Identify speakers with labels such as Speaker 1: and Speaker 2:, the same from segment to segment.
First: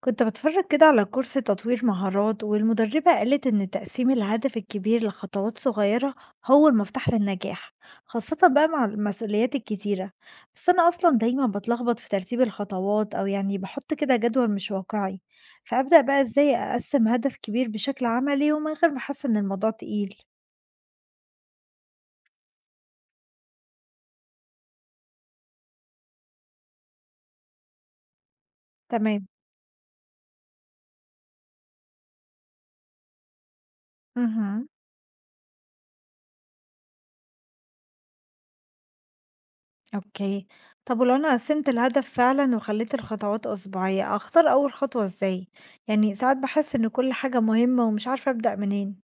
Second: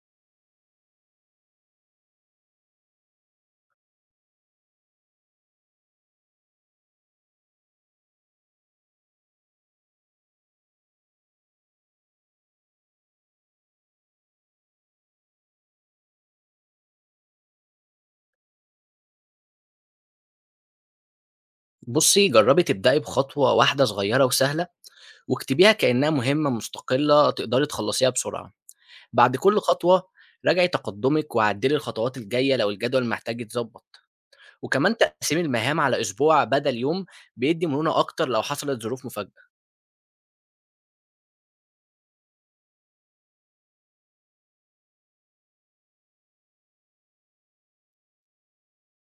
Speaker 1: كنت بتفرج كده على كورس تطوير مهارات، والمدربة قالت إن تقسيم الهدف الكبير لخطوات صغيرة هو المفتاح للنجاح، خاصة بقى مع المسؤوليات الكتيرة. بس أنا أصلا دايما بتلخبط في ترتيب الخطوات، أو يعني بحط كده جدول مش واقعي. فأبدأ بقى إزاي أقسم هدف كبير بشكل عملي ومن غير ما أحس إن الموضوع تقيل؟
Speaker 2: بُصّي، جرّبي تبدئي بخطوة واحدة صغيّرة وسهلة، واكتبيها كإنها مهمة مستقلة تقدري تخلّصيها بسرعة.
Speaker 1: تمام.
Speaker 2: بعد كل خطوة راجعي تقدُّمِك وعدّلي الخطوات الجاية لو الجدول محتاج يتضبّط،
Speaker 1: مهم.
Speaker 2: وكمان تقسيمي المهام على أسبوع بدل يوم بيدّي مرونة أكتر لو حصلت ظروف مفاجأة.
Speaker 1: أوكي. طب ولو أنا قسّمت الهدف فعلًا وخلّيت الخطوات أسبوعية، أختار أول خطوة إزاي؟ يعني ساعات باحس إن كل حاجة مهمة ومش عارفة أبدأ منين.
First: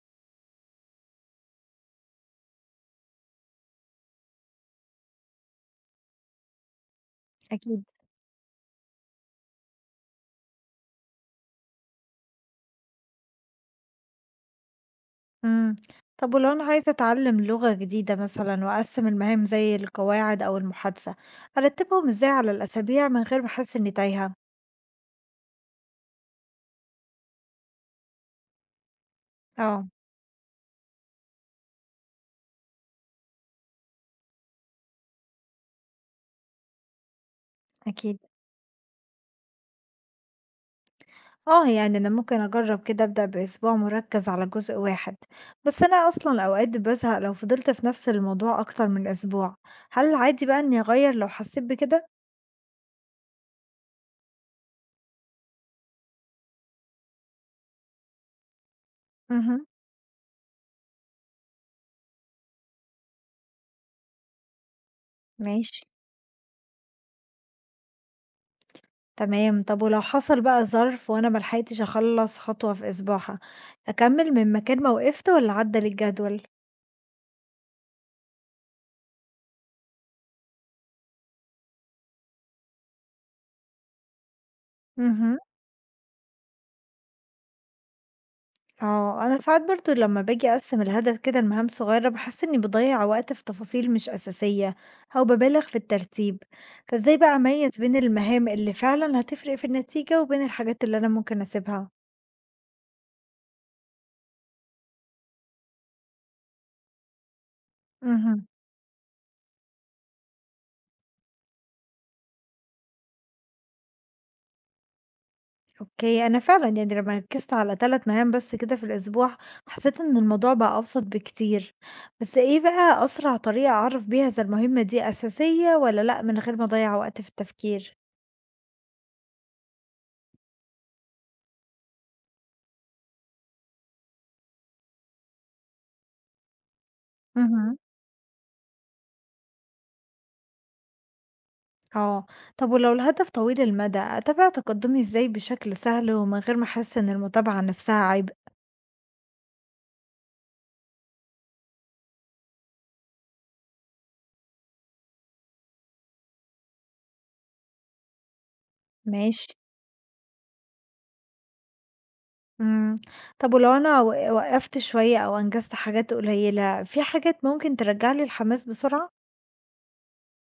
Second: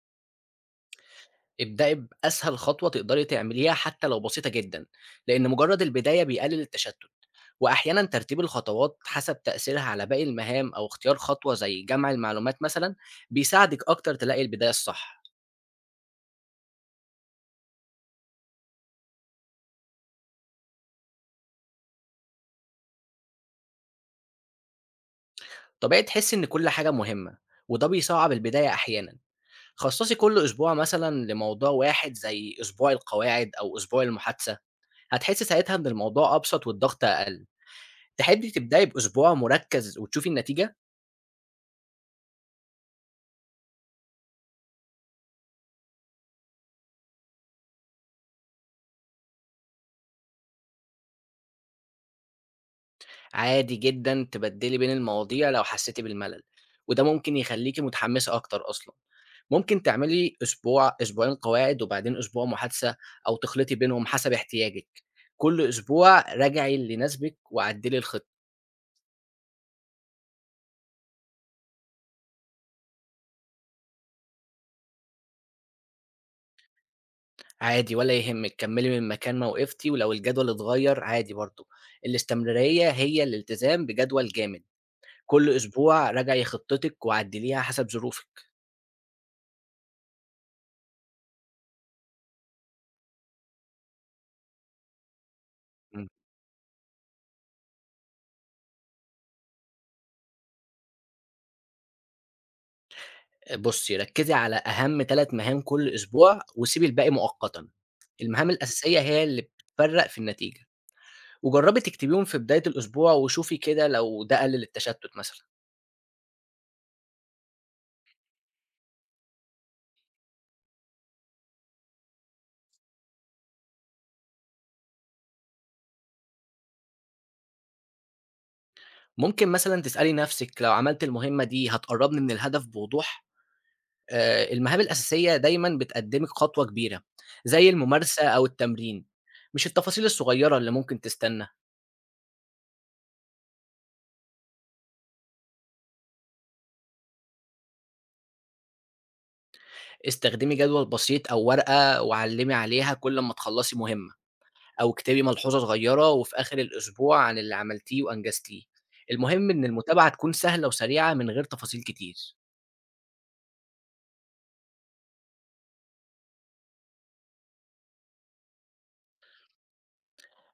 Speaker 2: ابدئي بأسهل خطوة تقدري تعمليها حتى لو بسيطة جدًا، لإن مجرّد البداية بيقلل التشتُّت،
Speaker 1: أكيد.
Speaker 2: وأحيانًا ترتيب الخطوات حسب تأثيرها على باقي المهام أو اختيار خطوة زي جمع المعلومات مثلًا، بيساعدِك أكتر تلاقي البداية الصح.
Speaker 1: إمم. طب ولو أنا عايزة أتعلّم لغة جديدة مثلًا وأقسّم المهام زي القواعد أو المحادثة، أرتّبهم إزاي على الأسابيع من غير ما أحس إنّي تايهة؟
Speaker 2: طبيعي تحسي إن كل حاجة مهمة، وده بيصعّب البداية أحيانًا.
Speaker 1: آه،
Speaker 2: خصّصي كل أسبوع مثلًا لموضوع واحد زي أسبوع القواعد أو أسبوع المحادثة، هتحسي ساعتها إن الموضوع أبسط والضغط أقل.
Speaker 1: أكيد.
Speaker 2: تحبي تبدأي بأسبوع مركّز وتشوفي النتيجة؟
Speaker 1: آه، يعني أنا ممكن أجرّب كده أبدأ بأسبوع مُركّز على جزء واحد، بس أنا أصلًا أوقات بازهق لو فضلت في نفس الموضوع أكتر من أسبوع، هل عادي بقى إني أغيّر لو حسّيت بكده؟
Speaker 2: عادي جدًا تبدّلي بين المواضيع لو حسيتِ بالملل، وده ممكن يخلّيكِ متحمّسة أكتر أصلًا.
Speaker 1: اهم،
Speaker 2: ممكن تعملي أسبوع، أسبوعين قواعد وبعدين أسبوع محادثة أو تخلطي بينهم حسب احتياجِك. كل
Speaker 1: ماشي،
Speaker 2: أسبوع راجعي اللي يناسبِك وعدّلي الخطة.
Speaker 1: تمام. طب ولو حصل بقى ظرف وأنا ما لحقتش أخلّص خطوة في أسبوعها، أكمّل من مكان ما وقفت والّا أعدّل الجدول؟
Speaker 2: عادي ولا يهمِّك، كمّلي من مكان ما وقفتِ، ولو الجدول اتغيّر عادي برضه، الاستمرارية هي الالتزام بجدول جامد،
Speaker 1: اهم.
Speaker 2: كل أسبوع راجعي خطتِك وعدّليها حسب ظروفِك.
Speaker 1: اه انا ساعات برضو لما باجي اقسم الهدف كده لمهام صغيرة بحس اني بضيع وقت في تفاصيل مش اساسية، او ببالغ في
Speaker 2: إمم.
Speaker 1: الترتيب. فازاي بقى اميز بين المهام اللي فعلا هتفرق في النتيجة وبين الحاجات اللي انا ممكن اسيبها؟
Speaker 2: بُصّي، ركّزي على أهم 3 مهام كل أسبوع وسيبي الباقي مؤقتًا،
Speaker 1: امم.
Speaker 2: المهام الأساسية هي اللي بتفرّق في النتيجة، وجرّبي تكتبيهم في بداية الأسبوع وشوفي كده لو ده قلِّل التشتُّت مثلًا.
Speaker 1: اوكي، انا فعلا يعني لما ركزت على ثلاث مهام بس كده في الاسبوع حسيت ان الموضوع بقى ابسط بكتير. بس ايه بقى اسرع طريقة اعرف بيها اذا المهمة دي اساسية ولا لا من غير ما اضيع وقت في التفكير؟
Speaker 2: ممكن مثلًا تسألي نَفْسِك لو عملت المهمة دي هتقرّبني من الهدف بوضوح؟ المهام الأساسية دايمًا بتقدّمِك خطوة كبيرة، زي الممارسة أو التمرين، مش التفاصيل الصغيرة اللي ممكن تستنى.
Speaker 1: آه، طب ولو الهدف طويل المدى، أتابع تقدمي إزاي بشكل سهل ومن غير ما أحس إن المتابعة نفسها عبء؟
Speaker 2: استخدمي جدول بسيط أو ورقة وعلّمي عليها كل أمّا تخلّصي مهمة، أو اكتبي ملحوظة صغيرة وفي آخر الأسبوع عن اللي عملتيه وأنجزتيه.
Speaker 1: ماشي،
Speaker 2: المهم إن المتابعة تكون سهلة وسريعة من غير تفاصيل كتير.
Speaker 1: إمم. طب ولو أنا وقّفت شوية أو أنجزت حاجات قليلة، في حاجات ممكن ترجّع لي الحماس بسرعة؟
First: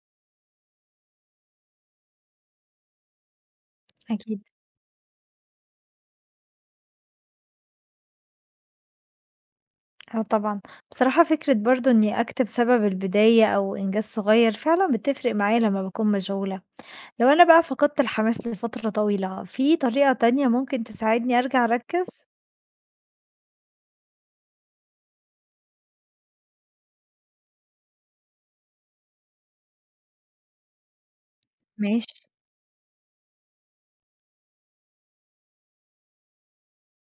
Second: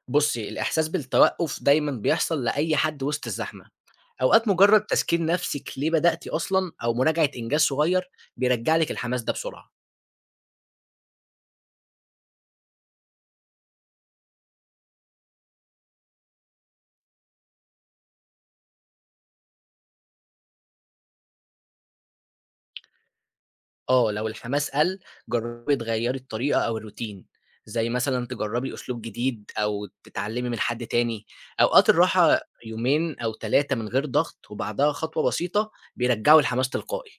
Speaker 2: بُصّي، الإحساس بالتوقُّف دايمًا بيحصل لأي حد وسط الزحمة.
Speaker 1: أكيد،
Speaker 2: أوقات مجرّد تذكير نَفْسِك ليه بدأتِ أصلًا أو مراجعة إنجاز صغير بيرجّع لِك الحماس ده بسرعة.
Speaker 1: آه طبعًا، بصراحة فكرة برضه إني أكتب سبب البداية أو إنجاز صغير فعلًا بتفرق معايا لمّا باكون مشغولة، لو أنا بقى فقدت الحماس لفترة طويلة، في طريقة تانية ممكن تساعدني أرجع أركّز؟
Speaker 2: آه، لو الحماس قَل، جرّبي تغيّري الطريقة أو الروتين، زي مثلًا تجرّبي أسلوب جديد أو تتعلّمي من حد تاني. أوقات
Speaker 1: ماشي.
Speaker 2: الراحة يومين أو 3 من غير ضغط وبعدها خطوة بسيطة بيرجّعوا الحماس تلقائي.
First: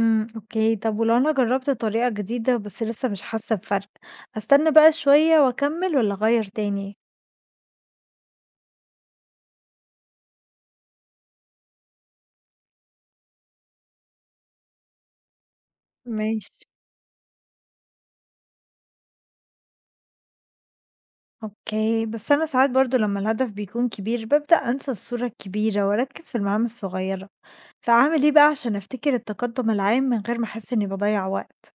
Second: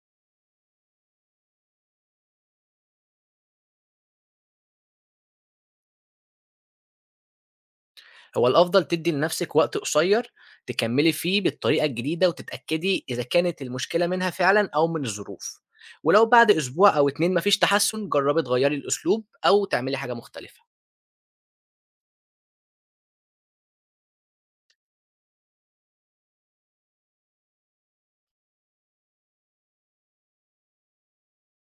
Speaker 1: إمم، أوكي. طب ولو أنا جرّبت طريقة جديدة بس لسه مش حاسة بفرق، أستنى بقى شوية وأكمّل والّا أغيّر تاني؟
Speaker 2: هو الأفضل تدّي لنَفْسِك وقت قصير تكمّلي فيه بالطريقة الجديدة وتتأكدي إذا كانت المشكلة منها فعلًا أو من الظروف، ولو بعد
Speaker 1: ماشي.
Speaker 2: أسبوع أو 2 ما فيش تحسُّن، جرّبي تغيّري الأسلوب أو تعملي حاجة مختلفة.
Speaker 1: أوكي. بس أنا ساعات برضه لمّا الهدف بيكون كبير بابدأ أنسى الصورة الكبيرة وأركّز في المهام الصغيرة، فأعمل إيه بقى عشان أفتكر التقدُّم العام من غير ما أحس إنّي باضيّع وقت؟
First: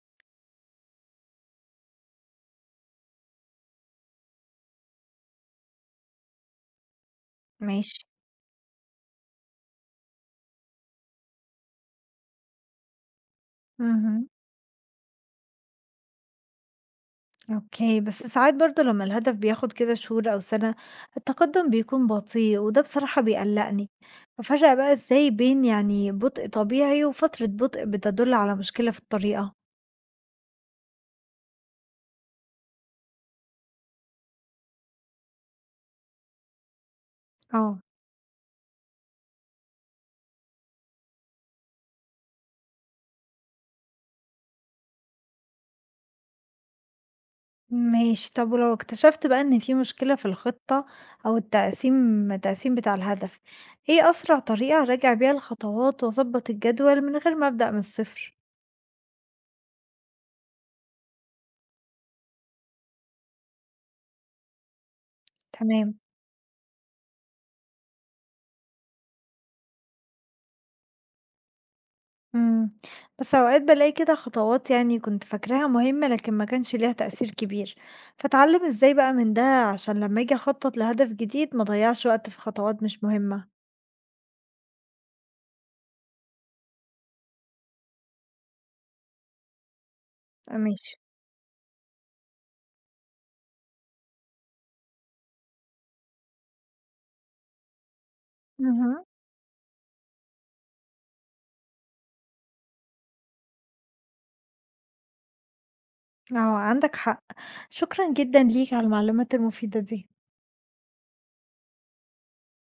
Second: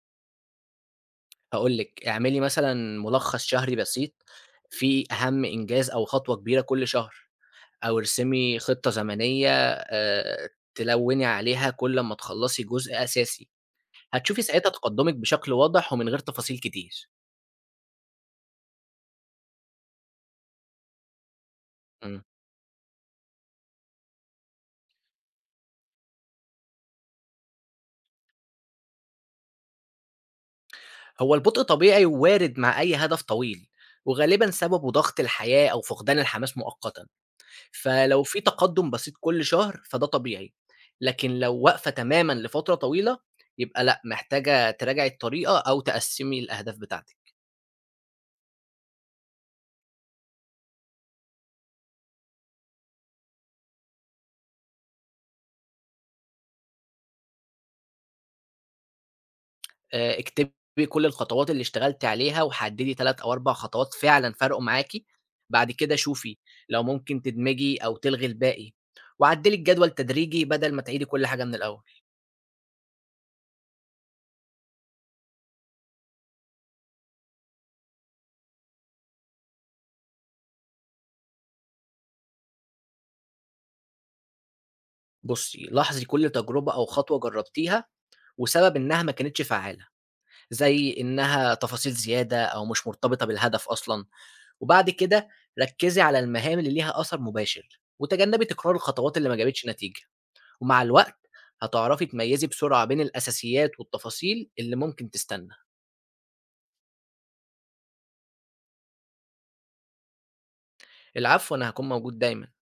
Speaker 2: هاقول لِك، اعملي مثلًا ملخص شهري بسيط فيه أهم إنجاز أو خطوة كبيرة كل شهر،
Speaker 1: ماشي.
Speaker 2: أو ارسمي خطة زمنية تلوِّني عليها كل أمّا تخلّصي جزء أساسي،
Speaker 1: اهم.
Speaker 2: هتشوفي ساعتها تقدُّمِك بشكل واضح ومن غير تفاصيل كتير.
Speaker 1: أوكي، بس ساعات برضو لما الهدف بياخد كده شهور أو سنة التقدم بيكون
Speaker 2: إمم.
Speaker 1: بطيء، وده بصراحة بيقلقني. ففرق بقى ازاي بين يعني بطء طبيعي وفترة بطء بتدل على مشكلة في الطريقة؟
Speaker 2: هو البطء طبيعي ووارد مع أي هدف طويل، وغالبًا سببه ضغط الحياة أو فقدان الحماس مؤقتًا.
Speaker 1: اه.
Speaker 2: فلو في تقدُّم بسيط كل شهر، فده طبيعي، لكن لو واقفة تمامًا لفترة طويلة، يبقى لأ، محتاجة تراجعي الطريقة أو تقسّمي الأهداف بتاعتِك.
Speaker 1: ماشي. طب ولو اكتشفت بقى ان في مشكلة في الخطة أو التقسيم بتاع الهدف، ايه أسرع طريقة أراجع بيها الخطوات وأظبط الجدول من غير ما أبدأ من الصفر؟
Speaker 2: اكتبي كل الخطوات اللي اشتغلتِ عليها وحدّدي 3 أو 4 خطوات فعلًا فَرَقوا معاكِ، بعد كده
Speaker 1: تمام.
Speaker 2: شوفي لو ممكن تدمجي أو تلغي الباقي وعدّلي الجدول تدريجي بدل ما تعيدي كل حاجة من الأول.
Speaker 1: إمم، بس أوقات بالاقي كده خطوات يعني كنت فاكراها مهمة لكن ما كانش ليها تأثير كبير، فأتعلم إزاي بقى من ده عشان لما أجي أخطط لهدف جديد ما أضيّعش وقت في خطوات مش مهمة؟
Speaker 2: بُصّي، لاحظي كل تجربة أو خطوة جرّبتيها وسبب إنّها ما كانتش فعّالة.
Speaker 1: آه، ماشي،
Speaker 2: زي إنها تفاصيل زيادة أو مش مرتبطة بالهدف أصلًا، وبعد كده ركّزي على المهام اللي ليها أثر مباشر، وتجنبي تكرار
Speaker 1: اهم،
Speaker 2: الخطوات اللي ما جابتش نتيجة، ومع الوقت هتعرفي تميّزي بسرعة بين الأساسيات والتفاصيل اللي ممكن تستنى.
Speaker 1: آه، عندك حق، شكرًا جدًا ليك على المعلومات المفيدة دي.
Speaker 2: العفو، أنا هاكون موجود دايمًا.